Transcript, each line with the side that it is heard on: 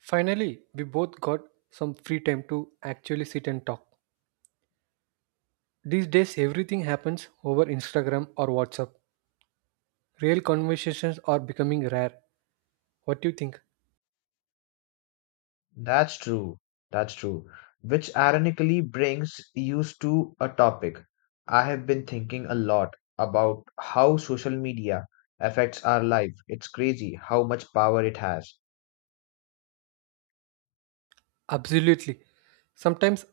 right: Finally, we both got some free time to actually sit and talk. These days, everything happens over Instagram or WhatsApp. Real conversations are becoming rare. What do you think?
left: That's true. That's true. Which ironically brings us to a topic I have been thinking a lot about how social media affects our life. It's crazy how much power it has.
right: Absolutely. Sometimes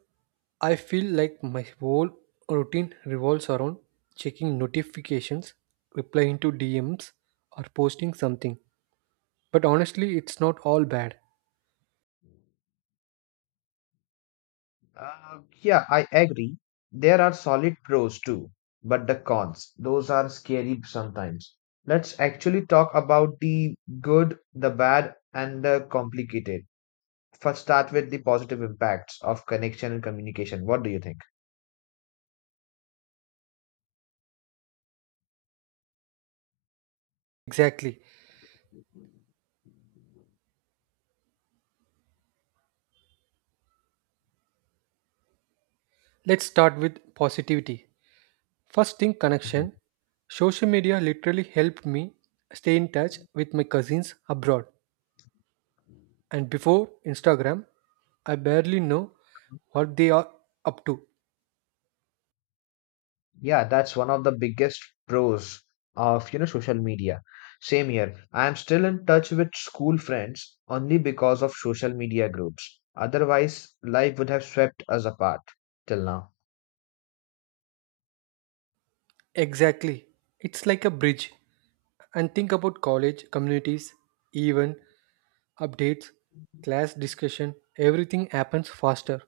right: I feel like my whole routine revolves around checking notifications, replying to DMs, or posting something. But honestly, it's not all bad.
left: Yeah, I agree. There are solid pros too, but the cons, those are scary sometimes. Let's actually talk about the good, the bad, and the complicated. First, start with the positive impacts of connection and communication. What do you think?
right: Exactly. Let's start with positivity. First thing, connection. Social media literally helped me stay in touch with my cousins abroad. And before Instagram, I barely know what they are up to.
left: Yeah, that's one of the biggest pros of social media. Same here. I am still in touch with school friends only because of social media groups. Otherwise, life would have swept us apart till now.
right: Exactly. It's like a bridge. And think about college, communities, even updates, class discussion, everything happens faster.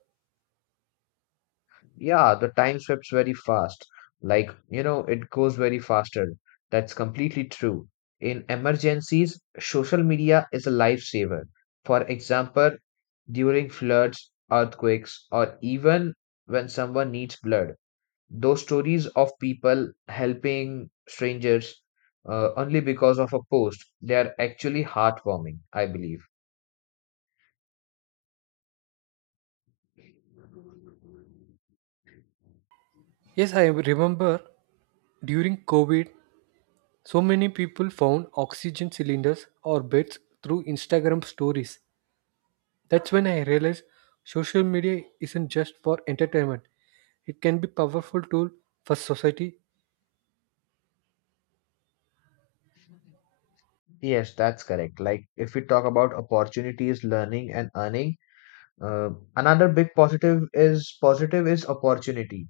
left: Yeah, the time sweeps very fast. Like, it goes very faster. That's completely true. In emergencies, social media is a lifesaver. For example, during floods, earthquakes, or even when someone needs blood. Those stories of people helping strangers, only because of a post, they are actually heartwarming, I believe.
right: Yes, I remember during COVID, so many people found oxygen cylinders or beds through Instagram stories. That's when I realized social media isn't just for entertainment. It can be powerful tool for society.
left: Yes, that's correct. Like if we talk about opportunities, learning and earning, uh, another big positive is opportunity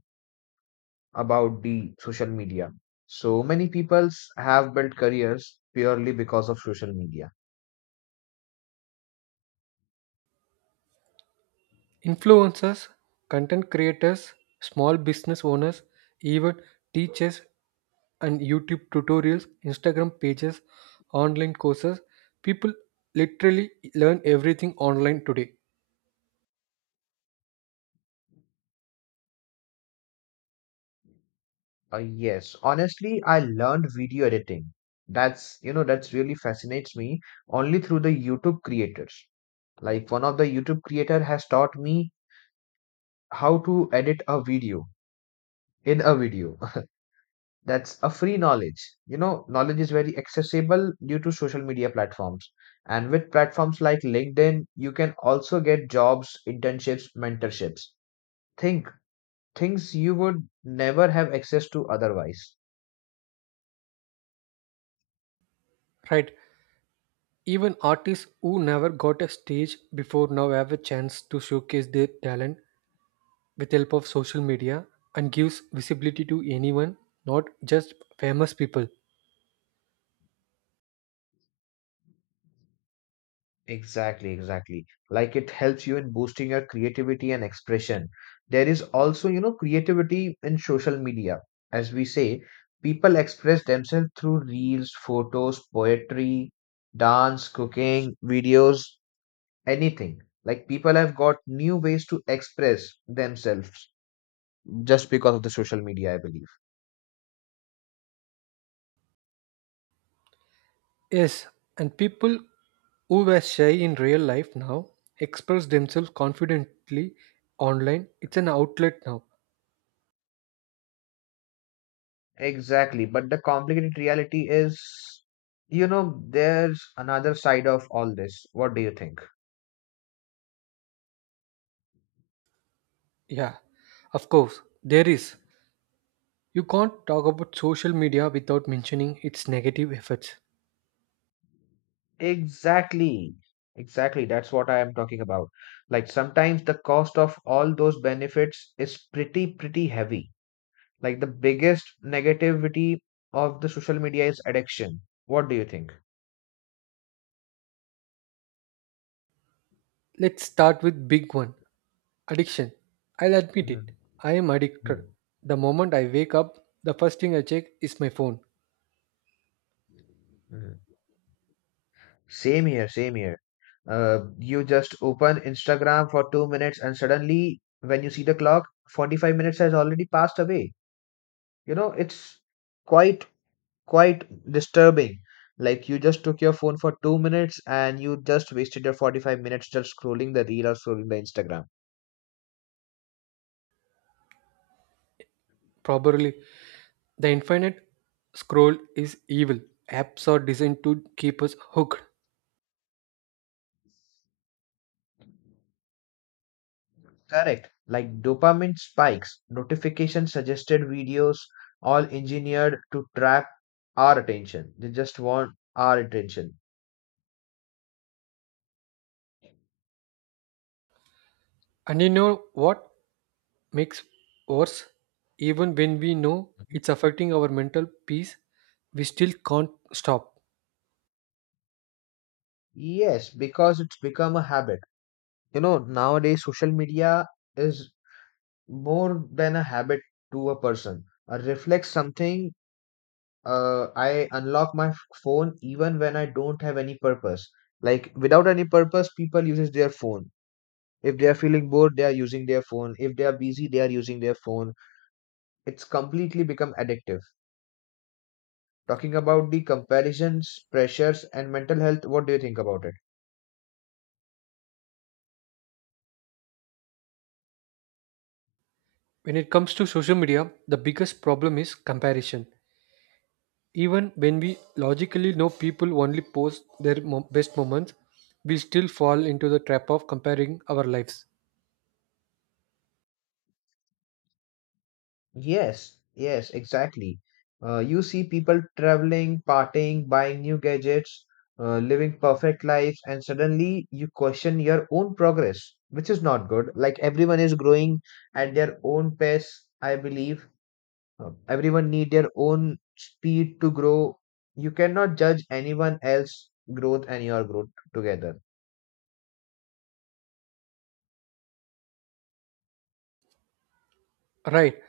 left: about the social media. So many peoples have built careers purely because of social media.
right: Influencers, content creators, small business owners, even teachers and YouTube tutorials, Instagram pages, online courses. People literally learn everything online today.
left: Yes, honestly, I learned video editing. That's, that's really fascinates me only through the YouTube creators. Like one of the YouTube creator has taught me how to edit a video in a video. That's a free knowledge. Knowledge is very accessible due to social media platforms. And with platforms like LinkedIn, you can also get jobs, internships, mentorships. Think Things you would never have access to otherwise.
right: Right? Even artists who never got a stage before now have a chance to showcase their talent with the help of social media and gives visibility to anyone, not just famous people.
left: Exactly, exactly. Like it helps you in boosting your creativity and expression. There is also, creativity in social media. As we say, people express themselves through reels, photos, poetry, dance, cooking, videos, anything. Like people have got new ways to express themselves just because of the social media, I believe.
right: Yes, and people who were shy in real life now express themselves confidently online. It's an outlet now.
left: Exactly. But the complicated reality is, there's another side of all this. What do you think?
right: Yeah, of course, there is. You can't talk about social media without mentioning its negative effects.
left: Exactly. Exactly. That's what I am talking about. Like sometimes the cost of all those benefits is pretty heavy. Like the biggest negativity of the social media is addiction. What do you think?
right: Let's start with big one, addiction. I'll admit
left: Mhm.
right: it. I am addicted.
left: Mhm.
right: The moment I wake up, the first thing I check is my phone.
left: Mhm. Same here, same here. You just open Instagram for 2 minutes and suddenly when you see the clock, 45 minutes has already passed away. You know, it's quite quite disturbing. Like you just took your phone for 2 minutes and you just wasted your 45 minutes just scrolling the reel or scrolling the Instagram.
right: Probably the infinite scroll is evil. Apps are designed to keep us hooked.
left: Correct. Like dopamine spikes, notification suggested videos, all engineered to trap our attention. They just want our attention.
right: And you know what makes worse? Even when we know
left: Mhm.
right: it's affecting our mental peace, we still can't stop.
left: Yes, because it's become a habit. You know, nowadays social media is more than a habit to a person. It reflects something. I unlock my phone even when I don't have any purpose. Like without any purpose, people uses their phone. If they are feeling bored, they are using their phone. If they are busy, they are using their phone. It's completely become addictive. Talking about the comparisons, pressures, and mental health, what do you think about it?
right: When it comes to social media, the biggest problem is comparison. Even when we logically know people only post their best moments, we still fall into the trap of comparing our lives.
left: Yes, yes, exactly. You see people traveling, partying, buying new gadgets, living perfect lives, and suddenly you question your own progress, which is not good. Like everyone is growing at their own pace, I believe. Everyone need their own speed to grow. You cannot judge anyone else growth and your growth together.
right: Right,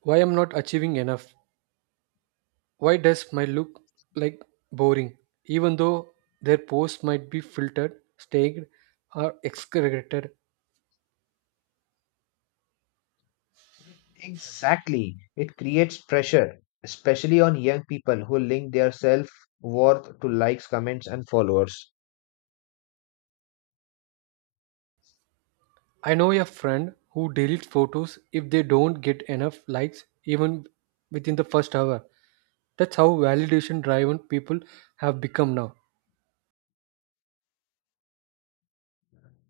right: why I'm not achieving enough? Why does my look like boring, even though their post might be filtered, staged, or excreted?
left: Exactly. It creates pressure, especially on young people who link their self worth to likes, comments, and followers.
right: I know a friend who deletes photos if they don't get enough likes, even within the first hour. That's how validation driven people have become now.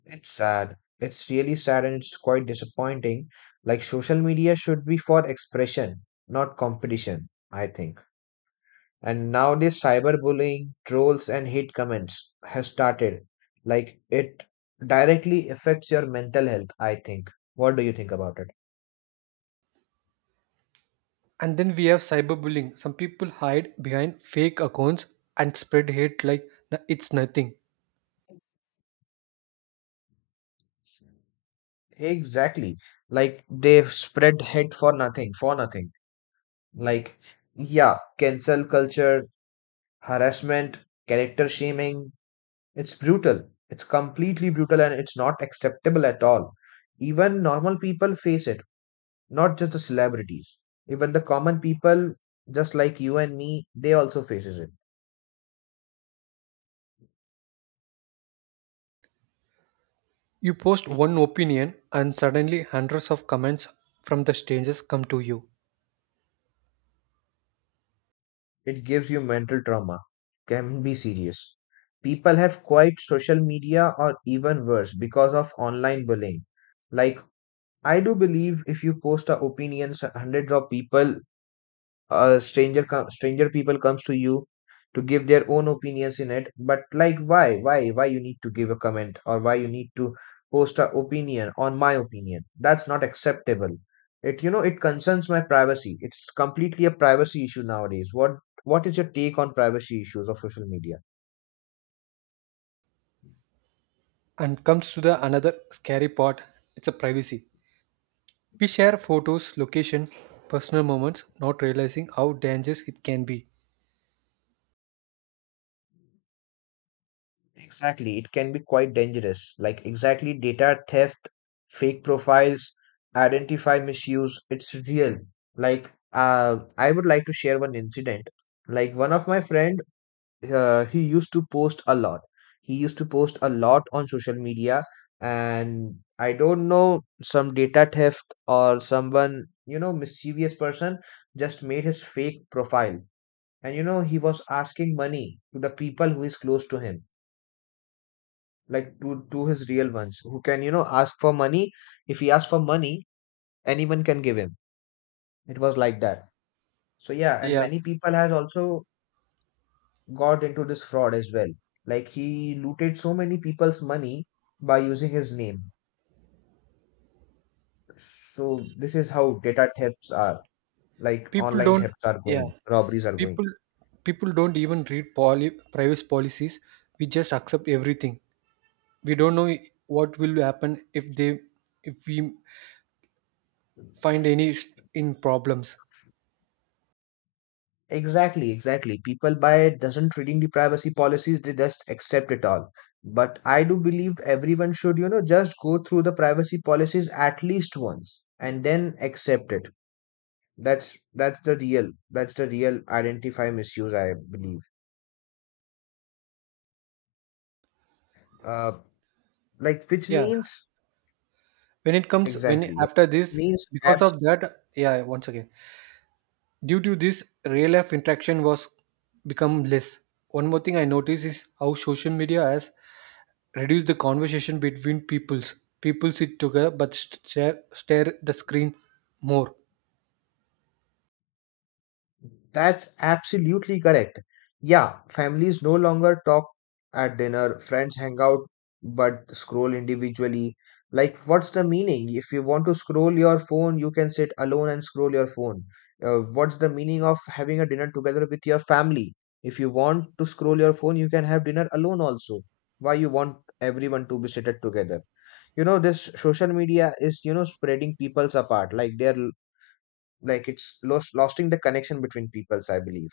left: It's sad. It's really sad and it's quite disappointing. Like, social media should be for expression, not competition, I think. And nowadays, cyberbullying, trolls, and hate comments has started. Like, it directly affects your mental health, I think. What do you think about it?
right: And then we have cyberbullying. Some people hide behind fake accounts and spread hate like it's nothing.
left: Exactly. Like, they spread hate for nothing, for nothing. Like, yeah, cancel culture, harassment, character shaming. It's brutal. It's completely brutal and it's not acceptable at all. Even normal people face it, not just the celebrities. Even the common people, just like you and me, they also faces it.
right: You post one opinion, and suddenly hundreds of comments from the strangers come to you.
left: It gives you mental trauma. Can be serious. People have quit social media or even worse because of online bullying. Like I do believe if you post a opinions, hundreds of people, a stranger people comes to you to give their own opinions in it, but like why you need to give a comment, or why you need to post a opinion on my opinion? That's not acceptable. It you know it concerns my privacy. It's completely a privacy issue nowadays. What is your take on privacy issues of social media?
right: And comes to the another scary part, it's a privacy. We share photos, location, personal moments, not realizing how dangerous it can be.
left: Exactly, it can be quite dangerous. Like, exactly, data theft, fake profiles, identify misuse, it's real. Like, I would like to share one incident. Like, one of my friend, he used to post a lot. He used to post a lot on social media, and I don't know, some data theft or someone, mischievous person just made his fake profile. And, he was asking money to the people who is close to him, like to his real ones who can ask for money. If he asks for money, anyone can give him. It was like that. So yeah, and
right: Yeah,
left: many people has also got into this fraud as well. Like he looted so many people's money by using his name. So this is how data thefts are, like
right: people
left: online
right: don't,
left: thefts are
right: yeah,
left: going, robberies are going.
right: people people don't even read privacy policies. We just accept everything. We don't know what will happen if they, if we find any in problems.
left: Exactly, exactly. People buy it, doesn't reading the privacy policies, they just accept it all. But I do believe everyone should, just go through the privacy policies at least once and then accept it. That's the real identify misuse, I believe. Uh, like which
right: Yeah,
left: means
right: when it comes, when
left: exactly, yeah.
right: after
left: Which
right: this,
left: means
right: because
left: apps.
right: of that, yeah, once again, due to this, real life interaction was become less. One more thing I noticed is how social media has reduced the conversation between peoples. People sit together but stare at the screen more.
left: That's absolutely correct. Yeah, families no longer talk at dinner, friends hang out but scroll individually. Like, what's the meaning? If you want to scroll your phone, you can sit alone and scroll your phone. What's the meaning of having a dinner together with your family? If you want to scroll your phone, you can have dinner alone also. Why you want everyone to be seated together? You know, this social media is, spreading peoples apart. Like, they're like it's lost losing the connection between peoples, I believe.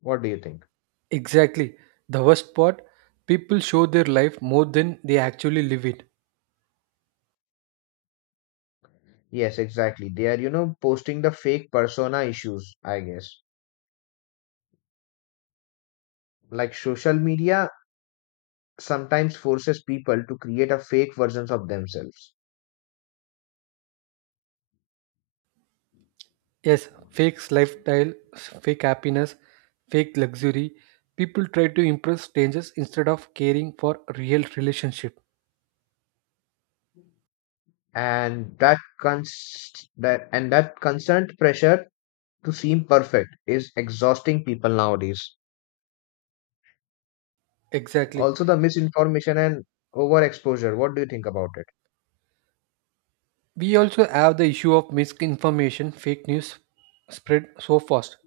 left: What do you think?
right: Exactly. The worst part, people show their life more than they actually live it.
left: Yes, exactly, they are, posting the fake persona issues, I guess. Like social media sometimes forces people to create a fake versions of themselves.
right: Yes, fake lifestyle, fake happiness, fake luxury. People try to impress strangers instead of caring for real relationship.
left: And that constant pressure to seem perfect is exhausting people nowadays.
right: Exactly.
left: Also the misinformation and overexposure, what do you think about it?
right: We also have the issue of misinformation, fake news spread so fast.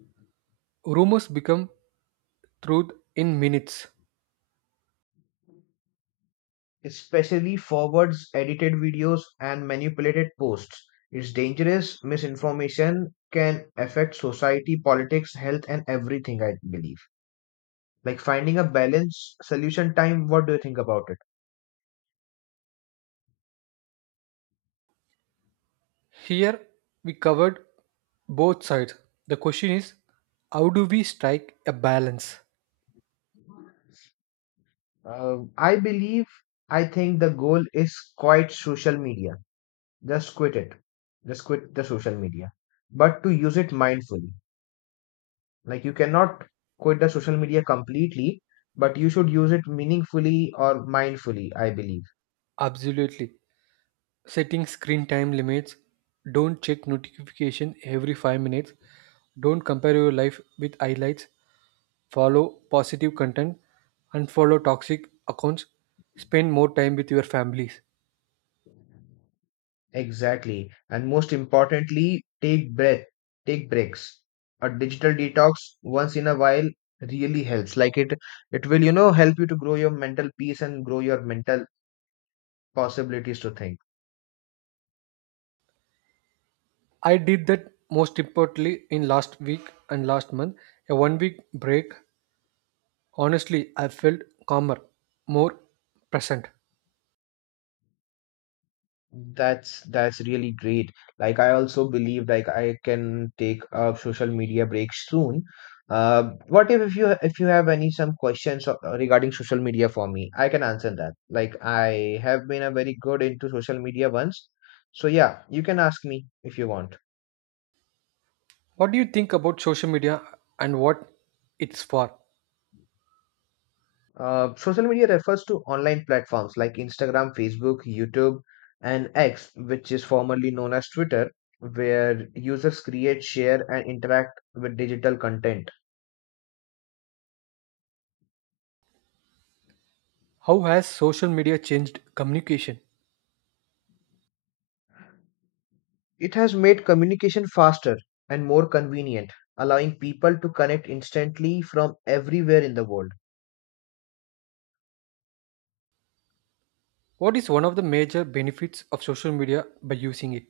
right: Rumors become truth in minutes.
left: Especially forwards, edited videos and manipulated posts. It's dangerous. Misinformation can affect society, politics, health, and everything, I believe. Like finding a balance, solution time, what do you think about it?
right: Here we covered both sides. The question is, how do we strike a balance?
left: Uh, I believe, I think the goal is quite social media. Just quit it. Just quit the social media. But to use it mindfully. Like you cannot quit the social media completely, but you should use it meaningfully or mindfully, I believe.
right: Absolutely. Setting screen time limits, don't check notification every 5 minutes, don't compare your life with highlights, follow positive content, and follow toxic accounts, spend more time with your families.
left: Exactly. And most importantly, take breaks. A digital detox once in a while really helps. Like it will, help you to grow your mental peace and grow your mental possibilities to think.
right: I did that most importantly in last week and last month. A 1 week break. Honestly, I felt calmer, more present.
left: That's really great. Like I also believe like I can take a social media break soon. What if you, if you have any some regarding social media for me, I can answer that. Like I have been a very good into social media once. So yeah, you can ask me if you want.
right: What do you think about social media and what it's for?
left: Social media refers to online platforms like Instagram, Facebook, YouTube, and X, which is formerly known as Twitter, where users create, share, and interact with digital content.
right: How has social media changed communication?
left: It has made communication faster and more convenient, allowing people to connect instantly from everywhere in the world.
right: What is one of the major benefits of social media by using it?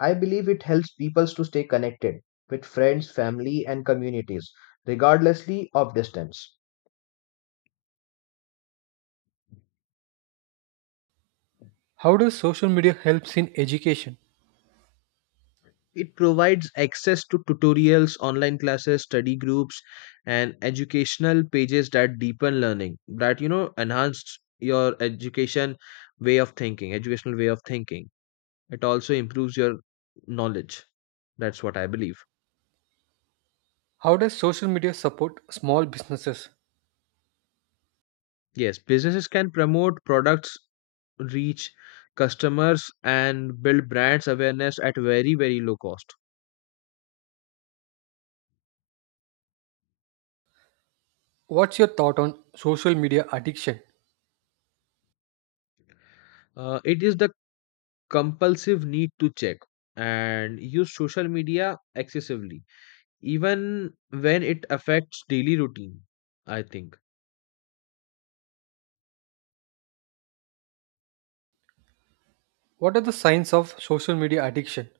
left: I believe it helps people to stay connected with friends, family, and communities, regardlessly of distance.
right: How does social media helps in education?
left: It provides access to tutorials, online classes, study groups, and educational pages that deepen learning, that enhance your education way of thinking, educational way of thinking. It also improves your knowledge. That's what I believe.
right: How does social media support small businesses?
left: Yes, businesses can promote products, reach customers and build brands awareness at very low cost.
right: What's your thought on social media addiction?
left: It is the compulsive need to check and use social media excessively even when it affects daily routine, I think.
right: What are the signs of social media addiction?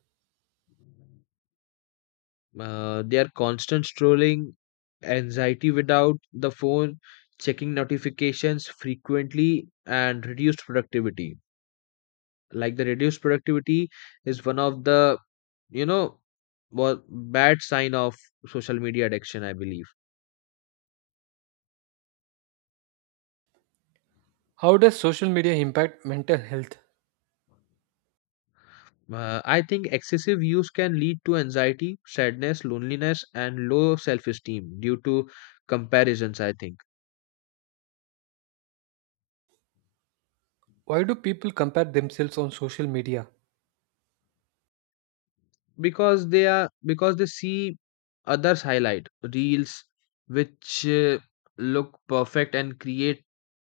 left: They are constant strolling, anxiety without the phone, checking notifications frequently, and reduced productivity. Like the reduced productivity is one of the you know bad sign of social media addiction. I believe.
right: How does social media impact mental health?
left: I think excessive use can lead to anxiety, sadness, loneliness, and low self-esteem due to comparisons. I think.
right: Why do people compare themselves on social media?
left: Because they see others highlight reels which look perfect and create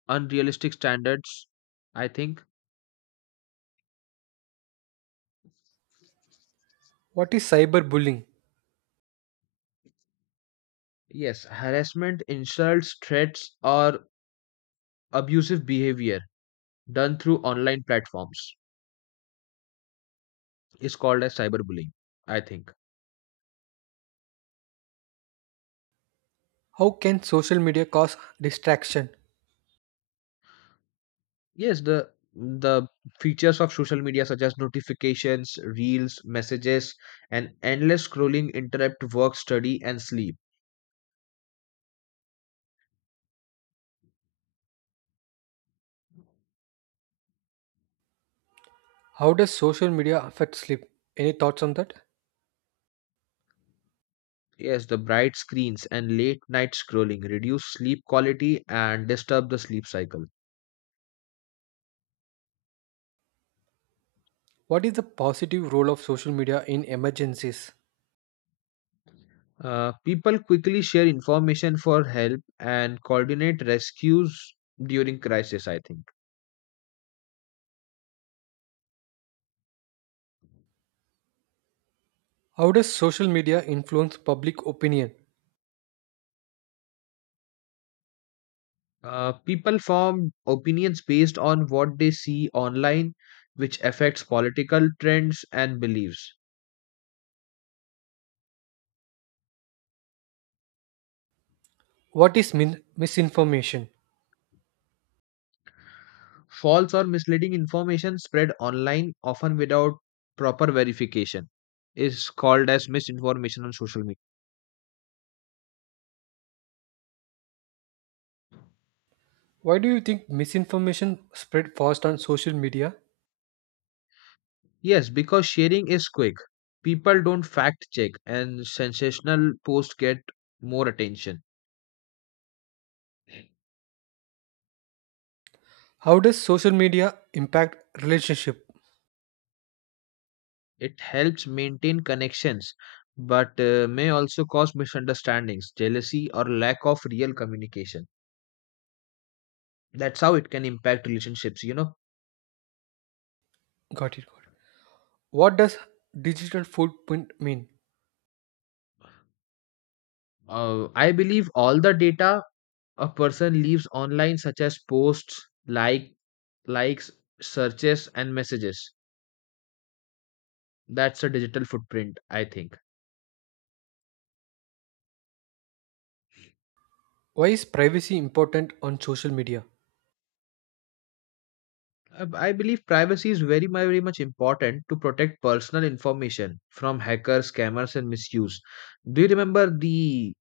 left: unrealistic standards, I think.
right: What is cyberbullying?
left: Yes, harassment, insults, threats, or abusive behavior done through online platforms is called as cyberbullying, I think.
right: How can social media cause distraction?
left: Yes, the features of social media such as notifications, reels, messages, and endless scrolling interrupt work, study, and sleep.
right: How does social media affect sleep? Any thoughts on that?
left: Yes, the bright screens and late night scrolling reduce sleep quality and disturb the sleep cycle.
right: What is the positive role of social media in emergencies?
left: People quickly share information for help and coordinate rescues during crisis, I think.
right: How does social media influence public opinion?
left: People form opinions based on what they see online, which affects political trends and beliefs.
right: What is misinformation?
left: False or misleading information spread online, often without proper verification, is called as misinformation on social media.
right: Why do you think misinformation spread fast on social media?
left: Yes, because sharing is quick. People don't fact check, and sensational posts get more attention.
right: How does social media impact relationship?
left: It helps maintain connections, but may also cause misunderstandings, jealousy, or lack of real communication. That's how it can impact relationships.
right: Got it. Got it. What does digital footprint mean?
left: I believe all the data a person leaves online, such as posts, likes, searches, and messages, that's a digital footprint, I think.
right: Why is privacy important on social media?
left: I believe privacy is very much important to protect personal information from hackers, scammers, and misuse. Do you remember the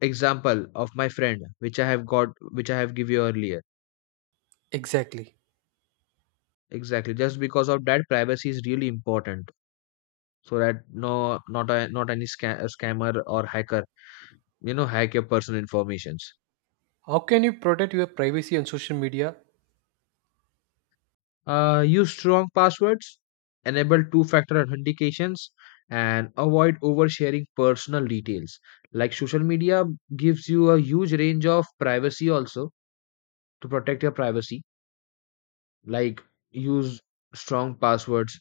left: example of my friend, which I have got, which I have give you earlier?
right: Exactly.
left: Exactly. Just because of that, privacy is really important, so that no, not a, not any sca- a scammer or hacker, hack your personal informations.
right: How can you protect your privacy on social media?
left: Use strong passwords, enable two factor authentications, and avoid oversharing personal details. Like social media gives you a huge range of privacy also to protect your privacy. Like use strong passwords,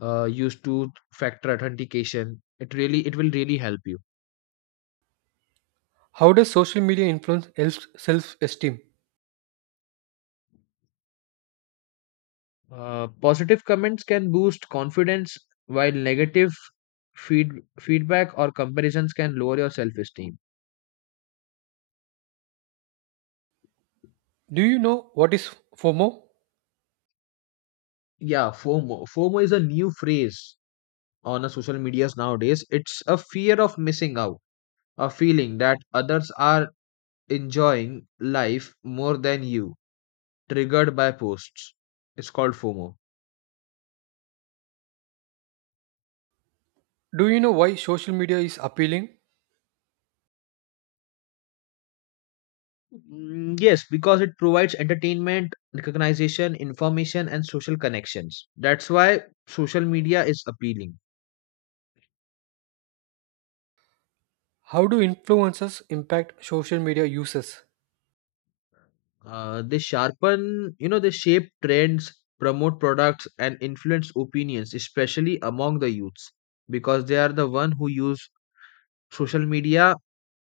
left: use two factor authentication. It will really help you.
right: How does social media influence self esteem?
left: Positive comments can boost confidence, while negative feed, feedback or comparisons can lower your self esteem.
right: Do you know what is FOMO?
left: Yeah, FOMO. FOMO is a new phrase on a social medias nowadays. It's a fear of missing out, a feeling that others are enjoying life more than you, triggered by posts. It's called FOMO.
right: Do you know why social media is appealing?
left: Yes, because it provides entertainment, recognition, information, and social connections. That's why social media is appealing.
right: How do influencers impact social media users?
left: They sharpen, they shape trends, promote products, and influence opinions, especially among the youths, because they are the one who use social media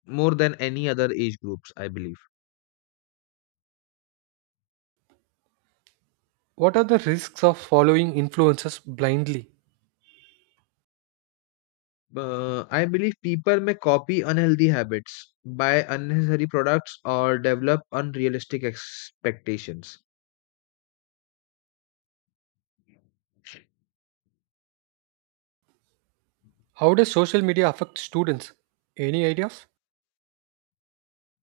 left: more than any other age groups, I believe.
right: What are the risks of following influencers blindly?
left: I believe people may copy unhealthy habits, buy unnecessary products, or develop unrealistic expectations.
right: How does social media affect students? Any ideas?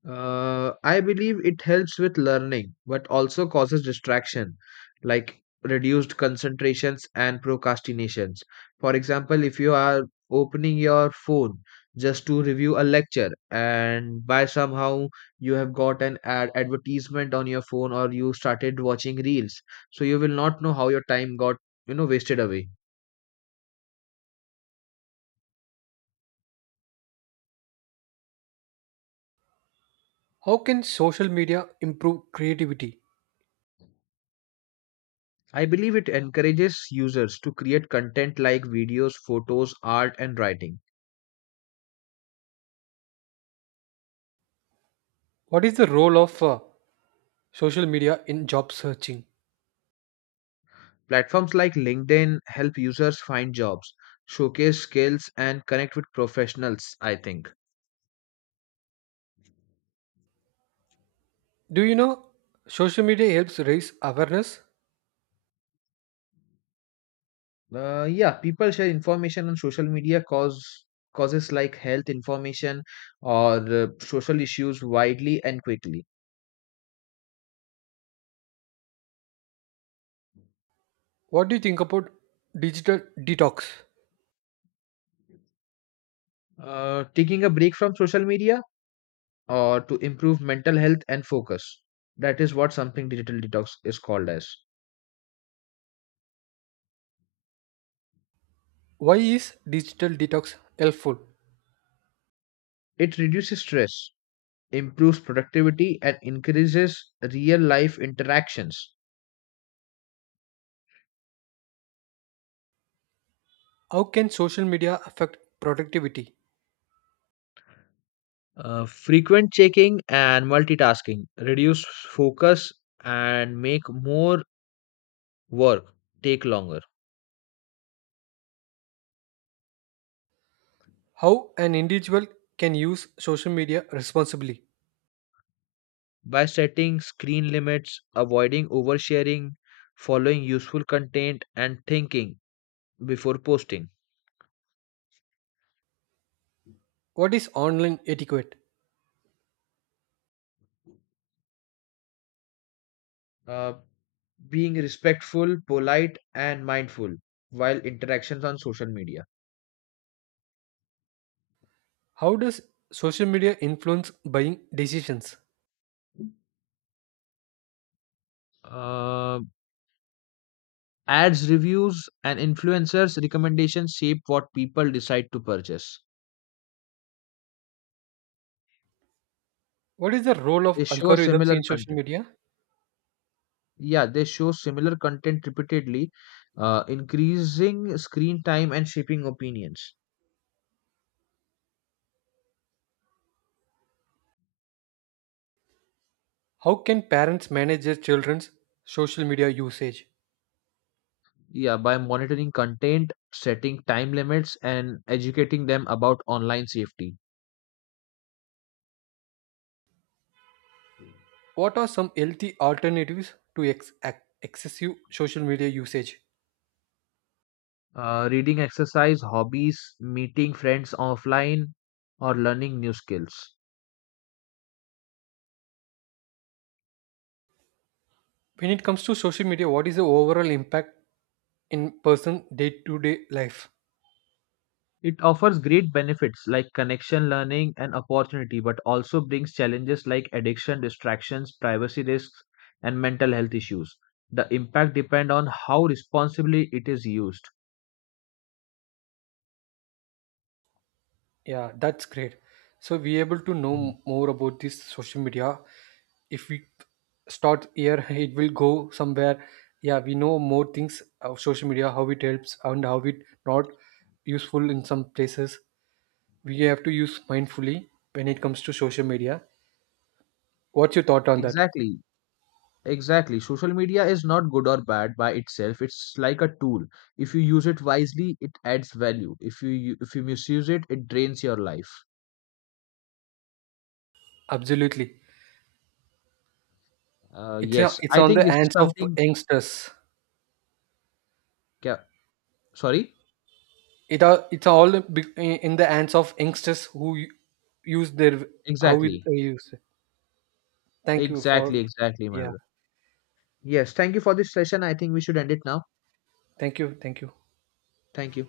left: I believe it helps with learning, but also causes distraction, like reduced concentrations and procrastinations. For example, if you are opening your phone just to review a lecture, and by somehow you have got an ad advertisement on your phone, or you started watching reels, so you will not know how your time got, wasted away.
right: How can social media improve creativity?
left: I believe it encourages users to create content like videos, photos, art, and writing.
right: What is the role of social media in job searching?
left: Platforms like LinkedIn help users find jobs, showcase skills, and connect with professionals, I think.
right: Do you know social media helps raise awareness?
left: Yeah, people share information on social media causes like health information or social issues widely and quickly.
right: What do you think about digital detox?
left: Taking a break from social media or to improve mental health and focus. That is what something digital detox is called as.
right: Why is digital detox helpful?
left: It reduces stress, improves productivity, and increases real life interactions.
right: How can social media affect productivity?
left: Frequent checking and multitasking reduce focus and make more work take longer.
right: How an individual can use social media responsibly?
left: By setting screen limits, avoiding oversharing, following useful content, and thinking before posting.
right: What is online etiquette?
left: Uh, Being respectful, polite, and mindful while interactions on social media.
right: How does social media influence buying decisions?
left: Uh, Ads, reviews, and influencers' recommendations shape what people decide to purchase.
right: What is the role of
left: They show
right: algorithms
left: similar
right: in social
left: content.
right: media?
left: Yeah, they show similar content repeatedly, increasing screen time and shaping opinions.
right: How can parents manage their children's social media usage?
left: Yeah, by monitoring content, setting time limits, and educating them about online safety.
right: What are some healthy alternatives to excessive social media usage?
left: Reading, exercise, hobbies, meeting friends offline, or learning new skills.
right: When it comes to social media, what is the overall impact in person day to day life?
left: It offers great benefits like connection, learning, and opportunity, but also brings challenges like addiction, distractions, privacy risks, and mental health issues. The impact depend on how responsibly it is used.
right: Yeah, that's great. So we able to know
left: Mhm.
right: more about this social media. If we start here, it will go somewhere. Yeah, we know more things of social media, how it helps and how it not useful in some places. We have to use mindfully when it comes to social media. What's your thought on that?
left: Exactly. Exactly. Social media is not good or bad by itself. It's like a tool. If you use it wisely, it adds value. If you misuse it, it drains your life.
right: Absolutely, it's a,
left: Yes,
right: it's
left: I
right: on
left: think
right: the
left: this is
right: hands of
left: something.
right: youngsters.
left: Yeah, sorry.
right: It are it's in the hands of youngsters who use their how it
left: Exactly.
right: they use. Thank you
left: Exactly.
right: for,
left: Exactly, my
right: yeah.
left: brother. Yes, thank you for this session. I think we should end it now.
right: Thank you. Thank you.
left: Thank you.